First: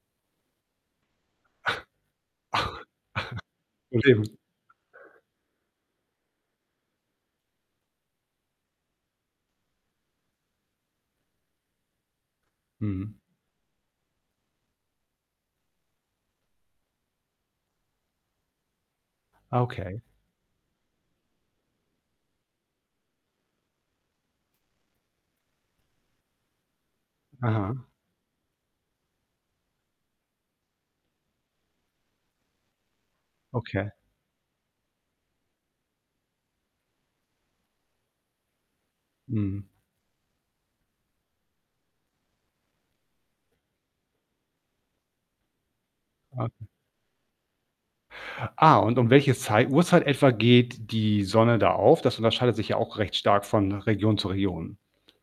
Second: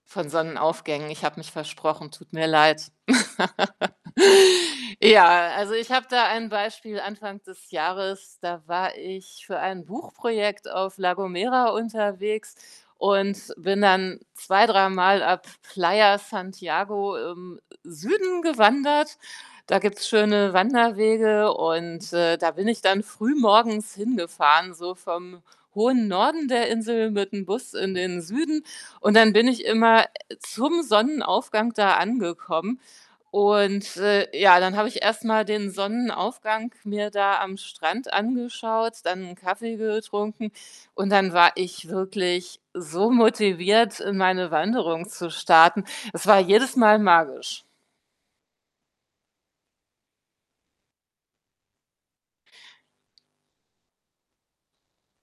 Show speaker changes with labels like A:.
A: Von Sonnenaufgängen. Ich habe mich versprochen, tut mir leid.
B: [unintelligible]
A: Ja, also, ich habe da ein Beispiel Anfang des Jahres, da war ich für ein Buchprojekt auf La Gomera unterwegs
B: Mhm.
A: und bin dann zwei dreimal ab Playa Santiago im Süden gewandert.
B: Ah,
A: Da
B: okay.
A: gibt's schöne Wanderwege und, äh, da bin ich dann früh morgens hingefahren, so vom hohen Norden der Insel mit'm Bus
B: Aha.
A: in den Süden. Und dann bin ich immer, äh, zum Sonnenaufgang da angekommen.
B: Okay.
A: Und, äh, ja, dann habe ich erstmal den Sonnenaufgang mir da am Strand angeschaut, dann 'n
B: Mhm.
A: Kaffee getrunken. Und dann war ich wirklich so motiviert, in meine Wanderung zu starten. Es war
B: [unintelligible]
A: jedes Mal magisch.
B: Ah, und um welche Zeit Uhrzeit etwa geht die Sonne da auf? Das unterscheidet sich ja auch recht stark von Region zu Region.